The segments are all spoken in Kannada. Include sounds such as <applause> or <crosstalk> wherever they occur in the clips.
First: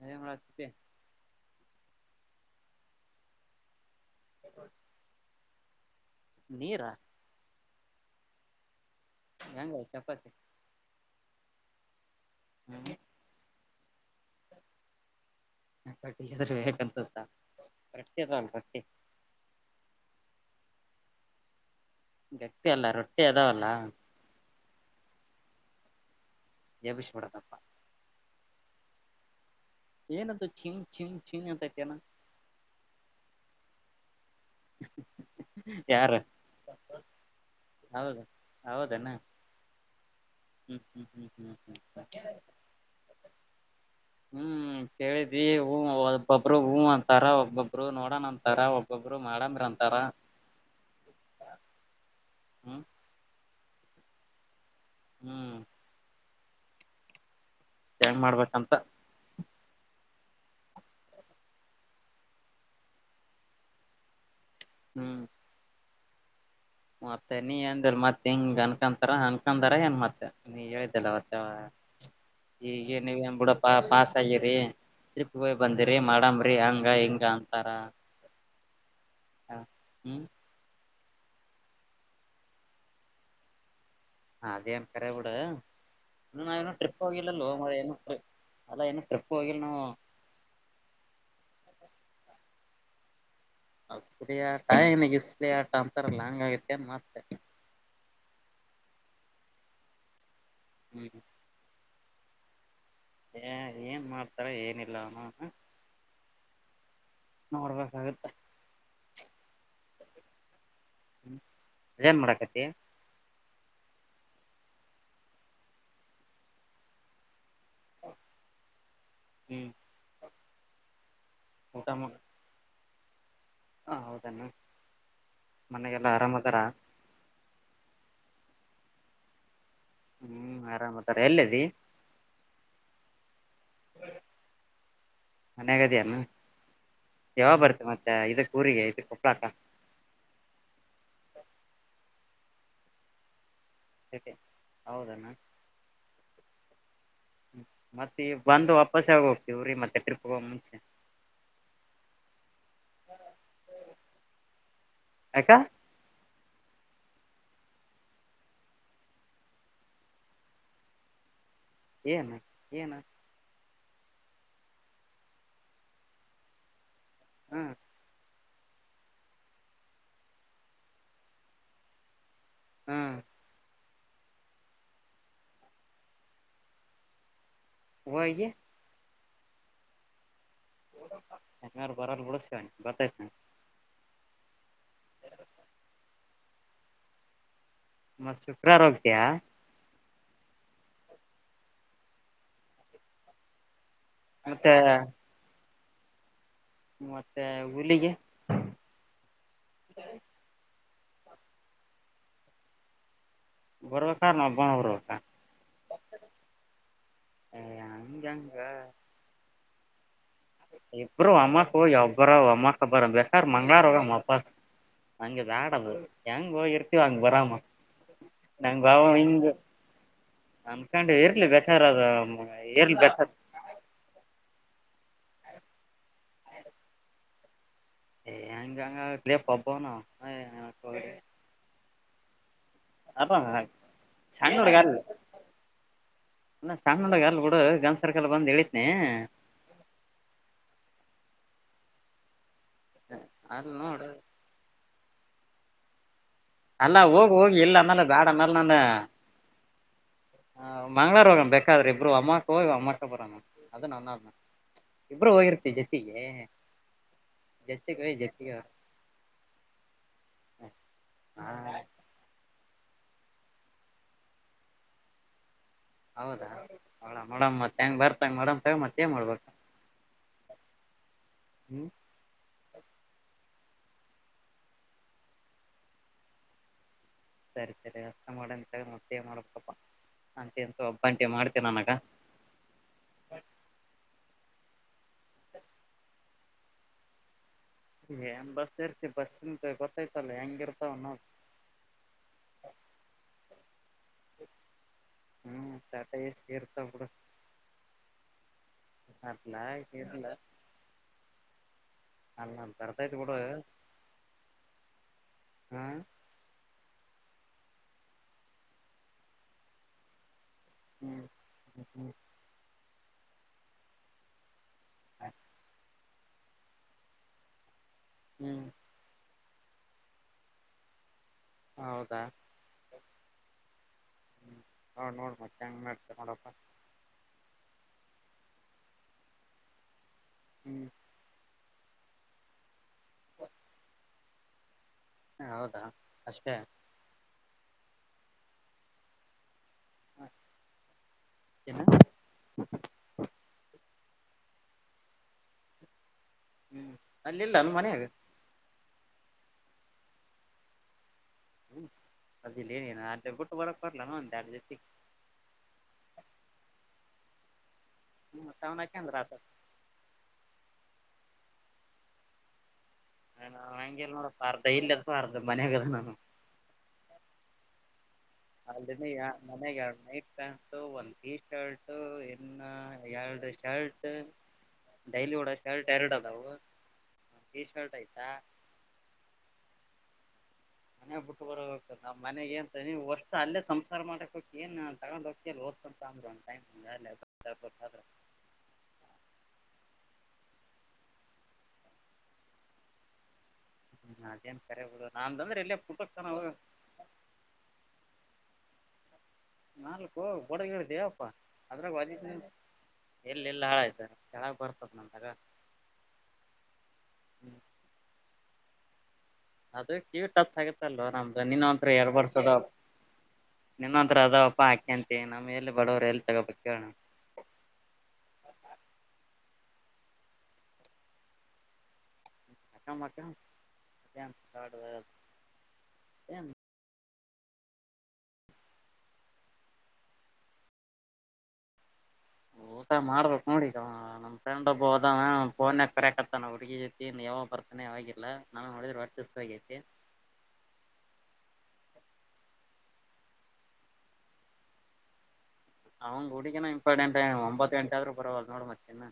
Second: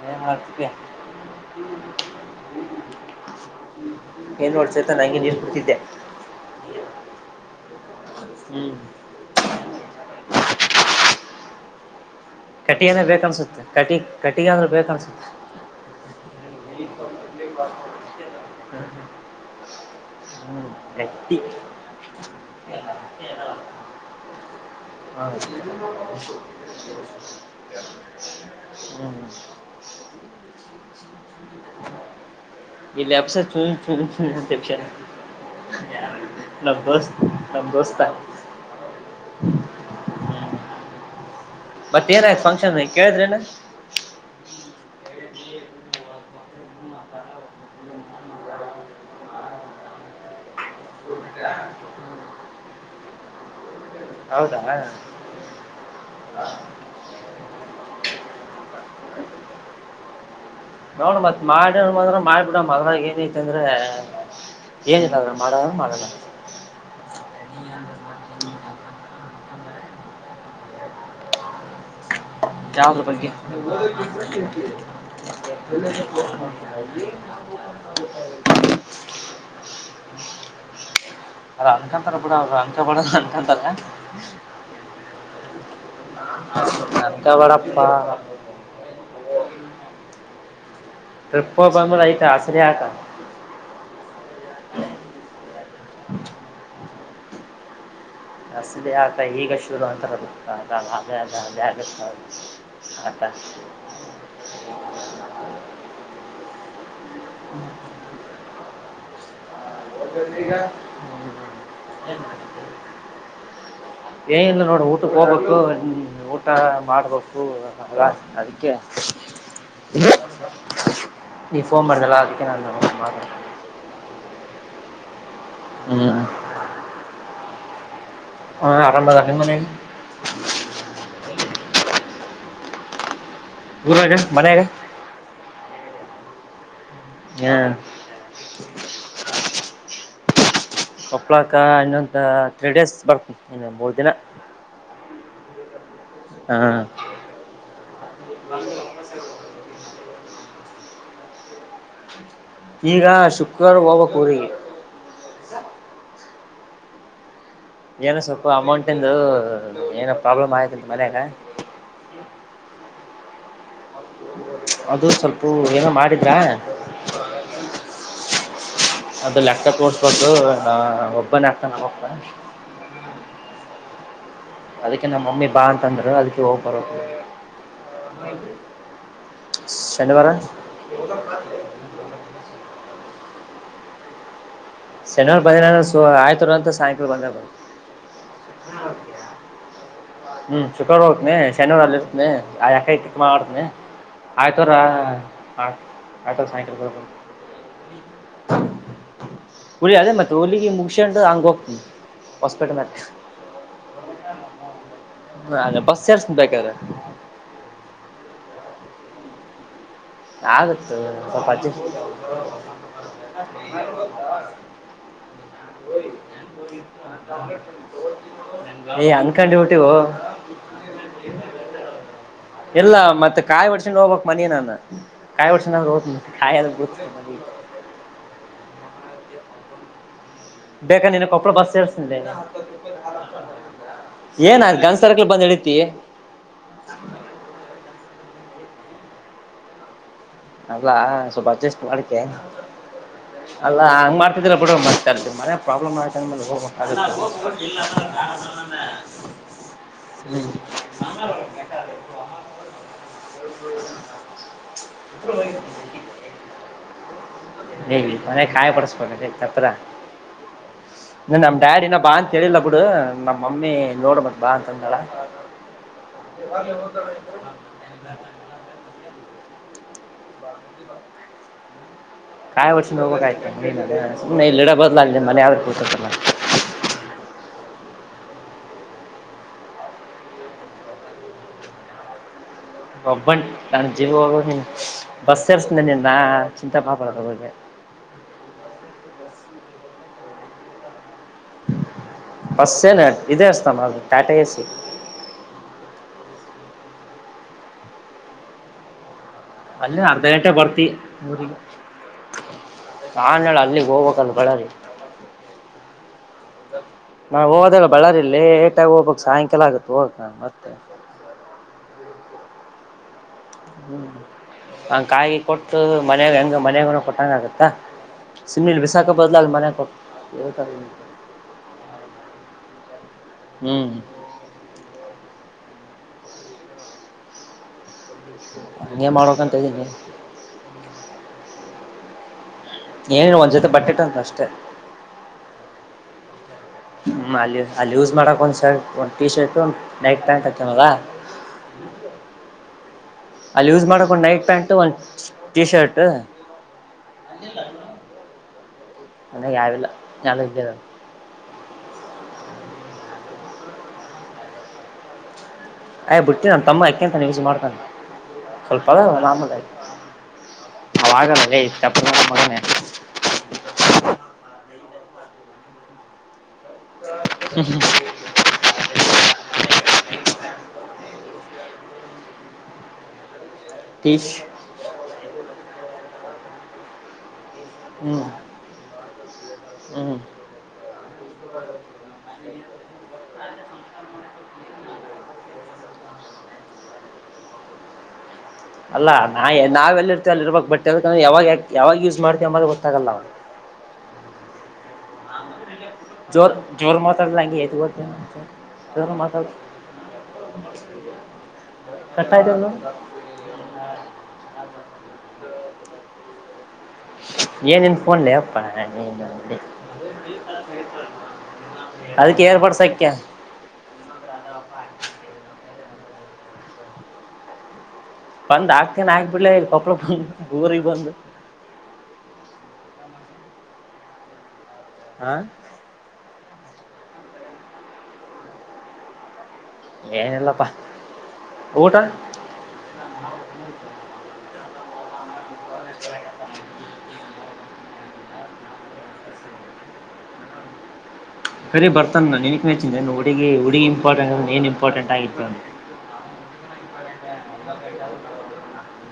ಅದೇ ಏನ್ ಮಾಡತಿ ಮಾಡತಿದಿಯ <unintelligible> ನೀರ ಹ್ಮ್ ಹೆಂಗ್ ಚಪಾತಿ ಕಟಿಗನ ಬೇಕ ಅನ್ಸುತ್ತ ಕಟಿ ಕಟ್ಟಿಗಿ ಅಂದ್ರ ಬೇಕ ಅನ್ಸುತ್ತ. ಕಟ್ಟಿದ್ರೆ ಹೇಗಂತತ್ತ ರೊಟ್ಟಿ ಅದಾವಲ್ಲ ರೊಟ್ಟಿ <unintelligible> ಹ್ಮ್ ನಟ್ಟಿ ಗಟ್ಟಿ ಅಲ್ಲ ರೊಟ್ಟಿ ಅದಾವಲ್ಲ <unintelligible> ಎಬಿಶಿ ಬಾ ಹ್ಮ್ ಏನತ್ತ ಚಿಂಗ ಚಿಂಗ ಚಿಂಗ ಅಂತತನ ಇಲ್ಲಿ ಆಫೀಸರ್ ಚು ಎಲೆಕ್ಷನ್ ಇನ್ಸ್ಪೆಕ್ಟರ್ ಯಾರು ನಭ್ಯಸ್ತ ನಭ್ಯಸ್ತಾ ಹೌದನ ಹ್ಮ ಹ ಹ್ ಹ್ ಹ್ ಮತ್ತ ಏನಾಯ್ತ ಫಂಕ್ಷನ್ ಕೇಳಿದ್ರೀಲ್ಲ ಹ್ಮ್ ಕೇಳಿದ್ವಿ ಹೂ ಒಬ್ಬೊಬ್ರ ಹೂ ಅಂತಾರ ಒಬ್ಬೊಬ್ರ ನೋಡೋಣ ಅಂತಾರ ಒಬ್ಬ ಒಬ್ಬೊಬ್ಬರ ಮಾಡಮ್ರ ಅಂತಾರ ಹ್ಮ್ <unintelligible> ಹೌದಾ ಹ್ಮ್ ಚೇಂಜ್ ಮಾಡ್ಬೇಕಂತ ನೋಡ ಮತ್ ಮಾಡುನು ಅಂದ್ರ ಮಾಡಿ ಬಿಡಮ ಅದ್ರಾಗ ಏನ ಐತೆ ಅಂದ್ರ ಏನಿಲ್ಲ ಹ್ಮ್ ಅದ್ರ ಮಾಡನ ಅಂದ್ರ ಮಾಡನ. ಮತ್ತೆ ನೀ ಎಂದಲ್ ಮತ್ ಹಿಂಗ್ ಅನ್ಕಂತಾರ ಅನ್ಕಂತಾರ ಏನ್ ಮತ್ತೆ ನೀ ಹೇಳಿದ್ದಿಲ್ಲ ಅವತ್ತ. ಈಗೆ ಯಾವ್ದ್ರ ನೀವ ಬಗ್ಗೆ ಎನ್ಬುಡ ಪ ಪಾಸ್ ಆಗಿರಿ. ಟ್ರಿಪ್ ಹೋಗ್ ಬಂದಿರಿ ಮಾಡಮ್ರರಿ ಹಂಗ ಹಿಂಗ ಅಂತಾರ. ಹಾ ಹ್ಮ ಅವ್ರ್ ಅನ್ಕಂತಾರ ಬಿಡು ಅವರು ಅನ್ಕಬೇಡ ಅಂದ್ರು ಅನ್ಕಂತಾರೆ. ಅದೇನ್ ಕರೆ ಬಿಡ ನಾವಿನ್ನು ಟ್ರಿಪ್ ಹೋಗಿಲ್ಲಲ್ಲೋ ಮಾರಾಯ <unintelligible> ಅನ್ಕೋಬೇಡಪ್ಪ ಅಲ್ಲ ಇನ್ನು ಟ್ರಿಪ್ ಹೋಗಿಲ್ ನಾವು. ಟ್ರಿಪ್ ಬಂದ್ರೆ ಅಯ್ತ ಅಸಲಿ ಆಟ. ಅಸಲಿ ಆಟ ಇನಗೆ ಇಸ್ಲಿ ಆಟ ಅಂತಾರಲ್ಲ ಹಂಗ್ ಆಗೈತಿನ್ ಮತ್ತೆ. ಅಸಲಿ ಆಟ ಈಗ ಶುರು ಅಂತಾರ ಹ್ಮ್ <unintelligible> ಏ ಏನ್ ಮಾಡ್ತಾರ ಏನಿಲ್ಲ ಅನು ಹ್ಮ ನೋಡ್ಬೇಕಾಗುತ್ತೆ. <inaudible> ಏನ್ ಮಾಡಾಕತಿ ಏನಿಲ್ ನೋಡು ಊಟಕ್ ಹೋಗ್ಬೇಕು ಹ್ಮ ಊಟ ಮಾಡ್ಬೇಕು. ಅಲ್ಲ ಅದಕ್ಕೆ ಹ್ಮ್ ನೀ ಫೋನ್ ಮಾಡ್ದಲ್ಲ ಅದ <unintelligible> ಹಾ <unintelligible> ಮನೆಗೆಲ್ಲ ಹ್ಮ್ ಆರಾಮದಾರ? ಹಾ ಆರಾಮದಾರ್ ನಿಮ್ ಮನೇಲಿ? ಹ್ಮ ಆರಾಮದಾರ್ ಎಲ್ಲೇದಿ? ಊರಾಗ ಮನೆಯಾಗ. ಮನ್ಯಾಗದಿಯೇನು ಯಾವ ಹ ಬರ್ತ್ ಮತ್ತೆ ಇದಕ್ ಊರಿಗೆ ಇದ ಕೊಪ್ಳಾಕ? ಕೊಪ್ಳಾಕ ಇನ್ನೊಂದು ತ್ರೀ ಡೇಸ್ ಬರ್ತಿನ್ <unintelligible> <unintelligible> ಹೌದಣ್ಣ. ಹಾ ಮತ್ ಈಗ್ ಬಂದು ವಾಪಸ್ ಯಾವಾಗ್ ಹೋಗ್ತೀ ಊರಿಗ್ ಮತ್ತೆ ಟ್ರಿಪ್ ಹೋಗ ಮುಂಚೆ? <inaudible> ಈಗ ಶುಕ್ರರಾ ಹೋಗ್ಬೇಕು ಊರಿಗೆ. ಅಕ್ಕಾ ಏನ ಸ್ವಲ್ಪ ಅಮೌಂಟಿಂದು ಏನೋ ಪ್ರಾಬ್ಲಮ್ ಆಯತಂತ್ ಮನ್ಯಾಗ. ಏನು ಏನು? ಅದು ಸ್ವಲ್ಪ ಏನೋ ಮಾಡಿದ್ರಾ ಹ್ಮ ಅದು ಲ್ಯಾಪ್ಟಾಪ್ <unintelligible> ಹ್ಮ ಅದಕ್ಕೆ ನಮ್ಮಮ್ಮಿ ಬಾ ಅಂತಂದ್ರು ಅದಕ್ಕೆ ಹೋಗ್ ಬರದು. ಹೋಗಿ ಶನಿವಾರ ಶನಿವಾರ ಬರಲ್ <unintelligible> ಬರ್ತೈತ್ <unintelligible> ಶನಿವಾರ ಬಂದಿಲ್ಲ ಅಂದ್ರೆ ಸೊ <unintelligible> ಅಂತ ಸಾಯಂಕಾಲ ಬಂದೆ ಮತ್ ಶುಕ್ರವಾರ ಹೋಗ್ತಯಾ <unintelligible> ಹ್ಮ ಶುಕ್ರಾರ ಹೋಗ್ತನೆ ಶನಿವಾರ ಅಲ್ಲಿ ಇರ್ತನಿ ಆ <unintelligible> ಮಾಡತನಿ. ಆಯ್ತೋ ಮತ್ತೆ ರಾ <unintelligible> ಸಾಯಂಕಾಲ ಮತ್ತೆ ಹುಲಿಗೆ ಹುಲಿ ಅಲ್ಲೆ ಮತ್ತೆ ಹುಲಿಗೆ ಮುಗ್ಶಿಷ್ಯಂಡು ಹಂಗ್ ಹೋಗ್ತನಿ ಹೊಸಪೇಟೆ ಮ್ಯಾಲೆ. ಬರ್ಬೇಕಾರ ನೊಬ್ಬ ಬರ್ಬೇಕ <unintelligible> ಏ ಹಂಗೆಂಗ? ಆಗುತ್ತೋ ಇಬ್ರು ಸ್ವಲ್ಪ ಒಮ್ಮಕ್ ಅಡ್ಜಸ್ಟ್ ಹೋಗಿ ಒಬ್ಬರ ಒಮ್ಮಕ್ ಬರ ಬೇಕಾರ ಮಂಗ್ಗಳಾರ ಹೋಗಮ್ಮ ವಾಪಸ್ ಹಂಗೆ ಬ್ಯಾಡ ಅದು ಹೆಂಗ್ ಹೋಗಿರ್ತಿವ ಹಂಗ್ ಬರಾಮ <unintelligible> ಅನ್ಕೊಂಡೆ <unintelligible> ಅನ್ಕೊಂಡೆ ಇರ್ಲಿ ಬಕಾರ್ ಅದ ಇಲ್ಲ ಇರ್ಲಿ ಬಟರ್ ಮತ್ತೆ ಕಾಯಿ ಒಡರ್ಸಿನ ಹೋಗ್ಬೇಕ್ ಮನಿ ನಾನ ಕಾಯಿ ವಡಿಸಿಕೊಂಡ ಹೋಗ್ತಿನಾ ಕಾಯಿ ಮನಿ ಏ ಹೆಂಗಂಗ ಪಪ್ ಣ ಬೇಕಾ ನೀನ ಕೊಪ್ಪಳ ಬರ್ಸಿನಿ ಅದ ಸಣ್ಣ ಏನ ಅ ಗಜ್ ಸರ್ಕಲ್ ಬಂದ್ ಇಳಿತಿ ನಾ ಸಣ್ಣ ಹುಡುಗ ಅಲ್ ಬಿಡು ಗಂಜ ಸರ್ಕಲ್ ಬಂದ್ ಇಳಿತೀನಿ ಅಲ್ಲಾ ಸ್ವಲ್ಪ ಅಜೇಸ್ಟ ಮಾಡಕ್ಕೆ ಅಲ್ ಅಲ್ಲಾ ನೋಡು ಹಂಗ ಮಾಡ ಬಿಡತ ಮನೆ ಪ್ರಾಬ್ಲಮ್ ಆಯತ ಅಲ್ಲಾ ಹೋಗಿ ಹೋಗಿ ಇಲ್ಲ ಅನ್ನಲ್ಲ ಬ್ಯಾಡ ಅನ್ನಲ್ಲ ನಾನ <unintelligible> ಮಂಗಳವಾರ ಹೋಗ ಬೇಕಾದ್ರೆ ಇಬ್ಬರು ವಮ್ಮಕ್ಕ ಹೋಗಿ ವಮ್ಮಕ ಬರೋ ಅದು ನನ್ನ ಇಬ್ರು ಹೋಗಿರ್ತಿ ಜೊತಿಗೆ ಏ ಜೊತೆಗಿನ ಮನೆ ಜೋತಿಗೀನ ಕಾಯಿ ಬರ್ ತಪ್ಪದ ಹಾ ನಮ್ ಬ್ಯಾಡಿನ ಬಾಂತ ಹೇಳಿಲ್ಲ ಬಿಡು ನಮ್ಮ ಮಮ್ಮಿ ನೋಡ್ ಬಾ ಅಂತಂದಾಳ ಹೌದಾ ಮಾಡಮ್ ಮಾಡುಮ್ ಮತ್ ಹೆಂಗ್ ಬರ್ತಂಗ ಮಾಡ ತೊ ಮತ್ತ ಮಾಡ್ಬೇಕ ಹುಂ ಕಾಯ ಒಡಿಸಿಕೋಂಡ ಹೋಗಬೇಕಾಯಿತ್ ಸುಮ್ಮನೆ ಇಲ್ಲಿ ಇಡೋ ಬದಲ ಅಲ್ಲಿ ಮನೆ ಯ್ರತಲ್ಲಾ ಸರಿ ಸರಿ ಅಷ್ಟ ಮಾಡಂತ ಮತ್ತೆ ಮಾಡ್ಬೇಕಪ್ಪ ಅಂತೆ ಅಂತ ಒಬ್ಬ ಅಂತೆ ಮಾಡ್ತೀ ನನಗ ಒಬ್ಬಣಿ ನಾನು ಜೀವ ಹೋಗ ನೀ ಬಸ್ ಸೇರ್ಸ ನೀನ್ ಚಿಂತೆ ಮಾಡಬೆಡಾಗೆ ಏನ್ ಬಸ್ ಇರ್ತಿ ಬಸಿದ್ ಗೊತ್ತೈತಲ್ಲಾ ಹೆಂಗ ಇರ್ತಾವ ನೋಡ ಬಸ್ ಏನ್ ಇದೆೇ ಅತ ಟಾಟಾ ಎ ಸಿ ಹ್ ಟಾಟಾ ಎಸಿ ಇರ್ತಾವ ಬಿಡು <unintelligible> ಅಲ್ಲಿ ಎನ್ ಅರ್ಧ ಗಂಟೆ ಬರ್ತಿ ಊರಿಗೆ ಅಲ್ಲ ಬರ್ತೈತಿ ಬಿಡು ಅಲ್ಲಿಗೆ ಹೋಗ್ಬೇಕಲ್ಲ ಬಳ್ಳಾರಿ ಹಾ. ನಾ ಹೋದಲ್ಲ ಬಳ್ಳಾರಿ ಅಲ್ಲಿ ಲೇಟಾಗಿ ಹೋಗ್ಬೇಕ್ ಸಾಯಂಕಾಲ ಆಗುತ್ತ ಹೋಗಕ ಮತ್ತ ಹುಂ ಹುಂ ಹಂಗ ಕಾಯಿ ಕೊಟ್ಟು ಮನೆಯಾಗ ಹೆಂಗ ಮನೆಯಾಗ ಕೊಟ್ಟಂಗ ಆಗತ್ತಾ ಹ್ಮ್ ಸಿಮನಿಲ್ಲಿ ಬಿಶಾಖ ಬದಲ ಮನಾಗ <unintelligible> ಹೌದಾ ಹ್ಞೂ ನೋಡ ನೋಡ ಮತ್ ಹೆಂಗ ಮಾಡರ್ತ ನೋಡಪ್ಪ ಹಂಗೆ ಮಾಡಬೇಕಂತ ಇದ್ದೀನಿ ಹುಂ ಏನ ಒಂದ್ ಜೊತೆ ಬಟ್ಟೆ ತಗೊಂಡೆ ಅಷ್ಟೆ ಹಾ ಹೌದಾ ಅಷ್ಟೇ ಹುಂ ಅಲ್ಲಿ ಅಲ್ಲಿ ಯೂಸ್ ಮಾಡಕ್ ಒಂದ್ ಶರ್ಟ್ ಒಂದ ಟಿ ಶರ್ಟ್ ನೈಟ್ ಪ್ಯಾಂಟ್ ಇರ್ತವಲ್ಲಾ ಏನು ಅಲ್ಲಿ ಯೂಸ್ ಮಾಡೋಕ್ಕೆ ಒಂದು ನೈಟ್ ಪ್ಯಾಂಟು ಒಂದು ಟಿ ಶರ್ಟ್ ಹ್ಮ್ ಅಲ್ಲಿಲ್ಲ ಅಲ್ ಮನ್ಯಾಗ ಅ ಯಾವಿಲ್ಲ <unintelligible> ಹುಂ ಅದಲ್ಲಿ ಏನು ಅ ಬುಟ್ಟು ಬರಕ್ ಬರ್ಲ ನ ಅಂತ ಎಡು ಜೊತೆಗೆ ಆಯ್ ಬಿಟ್ಟೆ ನಾನ ತಮ್ಮ ಆಕೆಂತಾನ ಯೂಸ್ ಮಾಡ್ತಾನೆ ಹ್ಮ ಟೌನ್ ಸ್ವಲ್ಪ ಅದಾವ್ ಹಾಕಂದ್ರ ಆತ ನಾರ್ಮಲ್ ಆಗಿ ಅವಾಗಲ್ಲ ಲೇ ಚಪ್ಪರ್ ನನ್ ಮಗನೇ ನಾನ್ ಹಂಗ ಇಲ್ ನೋಡೋ ಅರ್ಧಾ ಇಲ್ಲಿ ಅದಾವ ಅರ್ಧಾ ಮನೆಯಾಗ ಅದಾವ ನನು ಹುಂ ಹುಂ ಅಲ್ ರೇಡಿ ಮನೆಗೆ ಎರಡ ನೈಟ್ ಪ್ಯಾಂಟ್ ಒಂದ್ ಟೀ ಶರ್ಟ್ ಇನ್ನು ಎರಡ ಶರ್ಟ್ ಟೀಶ್ ಡೈಲಿ ಉಡ ಶರ್ಟ್ ಎರಡು ಅದವು ಹ್ಮ್ ಹ್ಮ್ ಮನೆ ಬುಟ್ಟು ಬರ ಮನೆಗೇನ್ ತನೀವು ವಷ್ಟು ಅಲ್ಲೇ ಸಂಸಾರ ಮಾಡಕೊಟ್ಟಿ ಏನ್ ತಗೊಂಡ್ ಹೋಗ್ತೀನ್ <unintelligible> ಅಂದ್ರ ಒಂದ್ ಟೈಮ್ ಮ್ಯಾಲೆ <unintelligible> ಅಲ್ಲ ನಾ ನಾವೆಲ್ಲಿರ್ತವ ಅಲ್ಲಿ ಇರಬೇಕ್ ಬಟ್ ಯದಕಂದ್ರ ಯಾವಾಗ ಯ ಯಾವಾಗ ಯೂಸ್ ಮಾಡ್ತೀವಿ ಅಂಬದೆ ಗೊತ್ತಾಗಲ್ಲ. ಹ್ಮ ಅದೇನ್ ಕರೆ ಬಿಡ ನ ಅಂದಂದ್ರ ಎಲ್ಲೇ ಪುಟ್ಟ ಜೋರ್ ಜೋರ್ ಮಾತಾಡಲ್ಲ ಹಂಗೆ <unintelligible> ಜೋರು ಮಾತಾಡು. ನಾಲ್ಕು ಬೋಡಗ ಹೇಳಿದ್ದೇವಪ್ಪಾ ಅದ್ರಾಗ ವದಿ ಕಟ್ಟಾಯ್ತಲ್ಲ ಎಲ್ಲ ಇಲ್ಲಾಳಾ ಇದು ಕೆಳಗ ಬರ್ತದ ನಮಗ. ಏನಿನ್ ಫೋನ್ಲೇ ಅಪ್ಪಾ ನೀನು. ಅದ ಕಿವಿ ಟಚ್ ಆಗತ್ತಲ್ಲೋ ನಮ್ದು ನೀನ್ನ ಒಂತ್ರ ಯೇರ್ ಬರ್ಸ್ ಅದಕ್ಕೆ ಅದವ. ಏರ್ಬಡ್ಸ್ ಹಾಕ್ಯ ನಿನ್ವಂತ್ರ ಅದಾವಪ್ಪ ಆಕೆಂತ ನಮ್ ಎಲ್ಲಿ ಬಡವರು ಎಲ್ಲಿ ತಗೋಬೇಕು ಹೇಳ್ ನಾವು. ಬಂದ್ ಆಗ್ಕ್ತೇನ ಆಗ್ಬಿಡ್ಲೆ ಇಲ್ಲಿ ಕೊಪ್ಪಳಕ ಬಂದ್ ಊರಿಗ್ ಬಂದು. ಮ ಮಕ <unintelligible> ಹಾ ಏನ್ ಏನಲ್ಲಪ್ಪಾ ಊಟ. ಊಟ ಮಾಡ್ಬೇಕ್ ನೋಡಿಗ ಅವಾ ನಮ್ಮ ಫ್ರೆಂಡ್ ಒಬ್ಬವ ಅದಾನ ಪೋನ್ಯಾಕ್ಕರೆಕತಾನ ಹುಡಿಗೀ ಜತೀ ಇನ್ನೆವಾಗ ಬರ್ತಾನ ಯವಾಗಿಲ್ಲ ನಾನು ನೋಡಿದ್ರೆ ವಟ್ಟೆ ಹಸವಾಗೈತಿ. ಕರಿ ಬರ್ತಾನ ನಿನಕ್ಚ್ಚೆನ್ದನು ಹುಡುಗಿ ಹುಡುಗಿ ಇಂಪಾರ್ಟೆಂಟ್ ಅ ಮೇನ್ ಇಂಪಾರ್ಟೆಂಟ್ ಆಗಿತ್ತು. ಅಂವ್ಗ ಹುಡುಗನ ಇಂಪಾರ್ಟೆಂಟ್ ಒಂಬತ್ತು ಗಂಟೆ ಆದ್ರು ಬರವಲ್ಲ ನೋಡ್ ಮತ್ತಿನ್ನ.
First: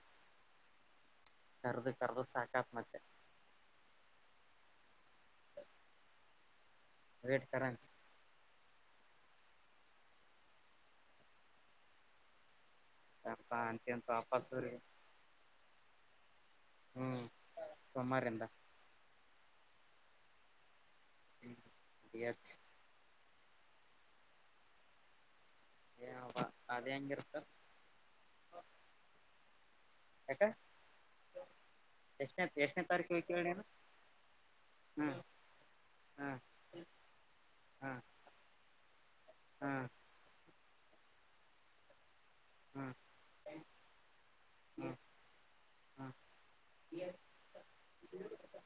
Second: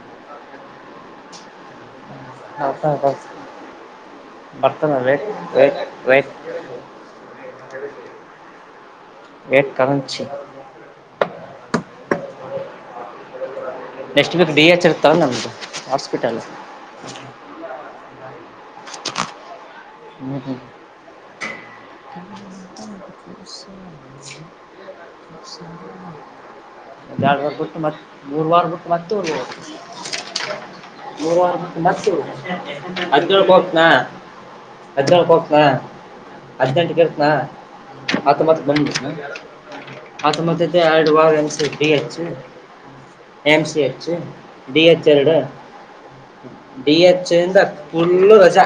ಕರದು ಕರದು ಸಾಕ <unintelligible> ಬರ್ತನ ವೇಟ್ ವೇಟ್ ವೇಟ್. ವೇಟ್ ಕರಂಜಿ ವೇಟ್ ಕಮಂಚಿ ಚಾರ್ಪಾಂಚ್ ನೆಕ್ಸ್ಟ್ ವೀಕ್ ಡಿ ಎಚ್ ಇರ್ತಲ ನಮ್ದು ಹಾಸ್ಪಿಟಲ್. ಹ್ಞೂ ಸೋಮಾರಿಂದ. <unintelligible> ಅದ ಒಂದ ಹೆಂಗಿರುತ್ತ ಎರಡು ವಾರ ಬಿಟ್ಟು ಮತ್ತ ಮೂರ್ವಾರ ಬಿಟ್ಟು ಮತ್ತೆ ಹೊಡಿಬೇಕು. ಯಾಕ ಎಷ್ಟನೇ ಎಷ್ಟನೇ ತಾರೀಕು ಹೋಗಿ ಕೇಳಿ ಅದ್ನೇಳು ನೀನು ಕೊಟ್ನಾ ಹ್ಮ್ ಹದ್ನೇಳ್ಕ ಹೋಗತನಾ ಹ್ಮ್ ಹದ್ನೆಂಟ್ಕಿರತ್ನಾ ಹತ್ತೊಂಬತ್ತಕ ಬಂದಬುಡ್ತ್ನ. ಹಾಂ ಅತ್ತೊಂಬತ್ ಅಯ್ತ ಆಡ್ ವಾಗ <unintelligible> ಹ್ಞ A M C H D H ಎರಡು. ಹ್ಮ್ ಡಿ ಹೆಚ್ ಇಂದ ಫುಲ್ಲು ರಜಾ.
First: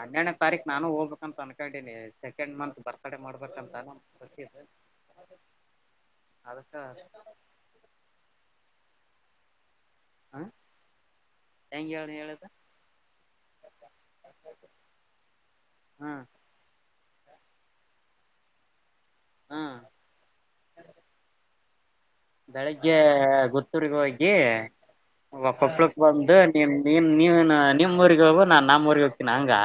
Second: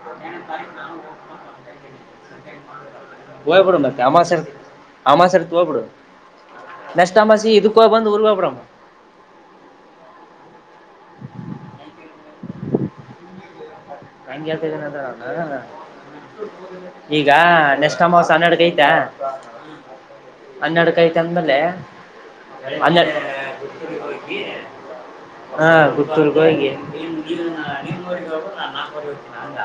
ಹನ್ನೇಡ್ನೇ ತಾರೀಕು ನಾನು ಹೋಗ್ಬೇಕ ಅಂತ ಅನ್ಕೊಂಡಿನಿ ಸೆಕೆಂಡ್ ಮಂತ್ ಬರ್ತ ಹೋಗ್ಬಿಡು ಮತ್ತೆ ಅಮಾಸಿರ್ತ್ ಅಮಾಸಿರತ್ತ ಹೋಗ್ಬಿಡು ಅದಕ್ಕ ನೆಕ್ಸ್ಟ್ ಅಮಾಸಿ ಇದು ಕೊ ಬಂದು ಉರ್ವೋಬರಮು. ಹಾ ಹೆಂಗ ಹೇಳ ನೀ ಹೇಳದು. ಹಂಗೆ ಹಳ್ತದಿನಂದ್ರ ನಾನು. ಹ ಈಗ ನೆಷ್ಟ್ ಅಮಾವಸಿ ಅನ್ನಡಗೆ ಅಯ್ತಾ. ಹ ಹನ್ನಡುಕೈತ ಅಂದ್ಮೇಲೆ ಬೆಳಿಗ್ಗೆ ಗುತ್ತೂರ್ರಿಗೆ ಹೋಗಿ ಒ ಹಾ ಕೂಪ್ಳಕ್ ಬಂದ ಗುತ್ತೂರ್ಗೆ ನಿ ಹೋಗಿ ನೀನ್ ನೀನೆನ ನಿಮ್ ಊರಿಗ್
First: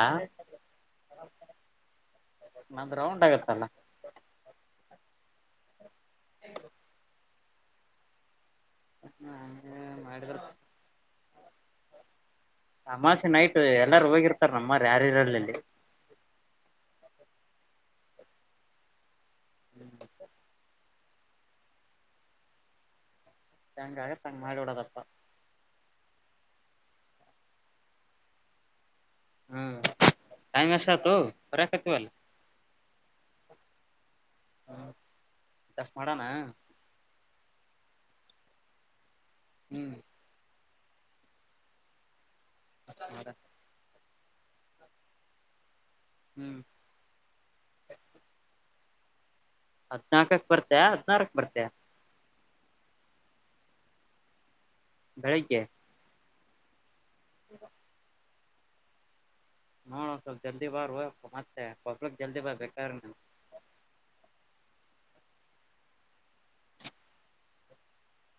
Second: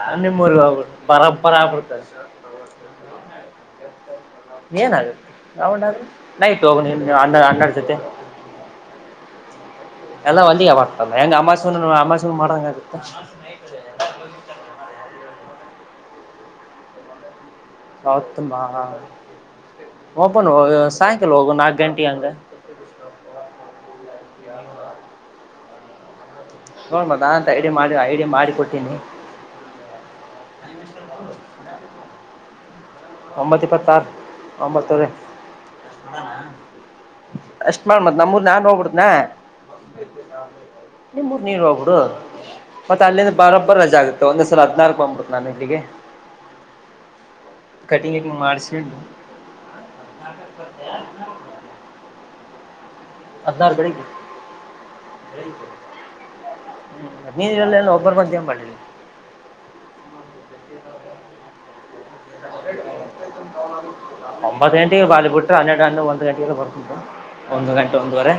ಹನ್ನಿ ಮೂರು ಆ ಪರ ಪರ ಆಗ್ಬಡ್ತದೆ. ನಂದ್ ರೌಂಡ್ ಆಗತ್ತಲ್ಲ. ಏನಾಗುತ್ತೆ ನ ನೈಟ್ ಹೋಗು ನೀ ಅಣ್ಣ ಅಣರ್ ಜೊತೆ. ಮಾಡಿದ್ರ ಎಲ್ಲ ವಂದಿಯ ಮಾಡತ ಹೆಂಗ ಅಮಾಸೆ ಅಮಾಸೆ ಮಾಡ್ದಂಗ್ ಆಗುತ್ತ. ಅಮಾವಾಸ್ಯೆ ನೈಟ್ ಎಲ್ಲಾರು ಹೋಗಿರ್ತಾರೆ ನಮ್ರ್ ಯಾರು ಇರಲ್ಲ ಅಲ್ಲಿ. ಹೌತ್ತಮ್ಮ ಓಪನ್ ಹೇಗು ಸಾಯಂಕಾಲ ಹೋಗೊ ನಾಲ್ಕ ಗಂಟಿ ಹಂಗ. ಹೆಂಗ್ ಆಗುತ್ತೆ ಹಂಗ್ ಮಾಡ್ಬಿಡ ದಪ್ಪ. ನೋಡು ಮತ್ತೆ ಅ ಅಂತ ಐಡಿಯ ಮಾಡಿ ಐಡಿಯಾ ಮಾಡಿ ಕೊಟ್ಟೀನಿ. ಹ್ಮ್ ಟೈೆಮ್ ಎಷ್ಟತ್ ಬರಕತಿವಲ್ಲ. ಒಂಬತ್ ಇಪತ್ ಸಾಕ್ ಹ್ಮ್ ಒಂಬತ್ತದೆ. ಅಷ್ಟ್ ಮಾಡಣ ಅಷ್ಟ್ ಮಾಡ್ ಮತ್ ನಮೂರ್ ನಾನ್ ಹೋಗ್ಬಿಡ್ತಿನ. ಹ್ಮ್ ನಿಮ್ಮರು ನೀರ್ ಹೋಗಬಿಡು ಮತ್ತೆ ಅಷ್ಟ್ ಮಾಡ ಅಲ್ಲಿಂದ ಬಾರ ಒ ರಜ ಆಗುತ್ತೆ ಒಂದ್ಸಲ ಹದ್ನಾರುಕ್ ಬಂದ್ಬುಡತು ನಾನ್ ಇಲ್ಲಿಗೆ. ಹ್ಮ್ ಕಟಿಂಗ್ ಗಿಟಿಂಗ್ ಮಾಡ್ಸಿ. ಹದನಾಲ್ಕಕ್ ಬರ್ತೆ ಹದ್ನಾರಕ್ ಬರ್ತೆ. ಅದ್ನಾರ್ ಬೆಳಗ್ಗೆ. ಬೆಳಿಗ್ಗೆ ನೀರಿಲ್ಲ ಒಬ್ಬರ ಮಧ್ಯ್ ಮಾಡಿಲ್ಲ. ನೋಡ ಸ್ವಲ್ಪ ಜಲ್ದಿ ಬಾರ ಮತ್ತೆ ಕೊಪ್ಪಳಕ್ ಜಲ್ದಿ ಬಾ ಬೇಕರನ ಒಂಬತ್ತು ಗಂಟೆಗೆ ಬಾಲಿ ಬಿಟ್ರೆ ಹನ್ನೆರಡು ಹನ್ನ ಒಂದು ಗಂಟೆಗೆಲ್ಲ ಬರ್ತು ಒಂದು ಗಂಟೆ ಒಂದುವರೆ.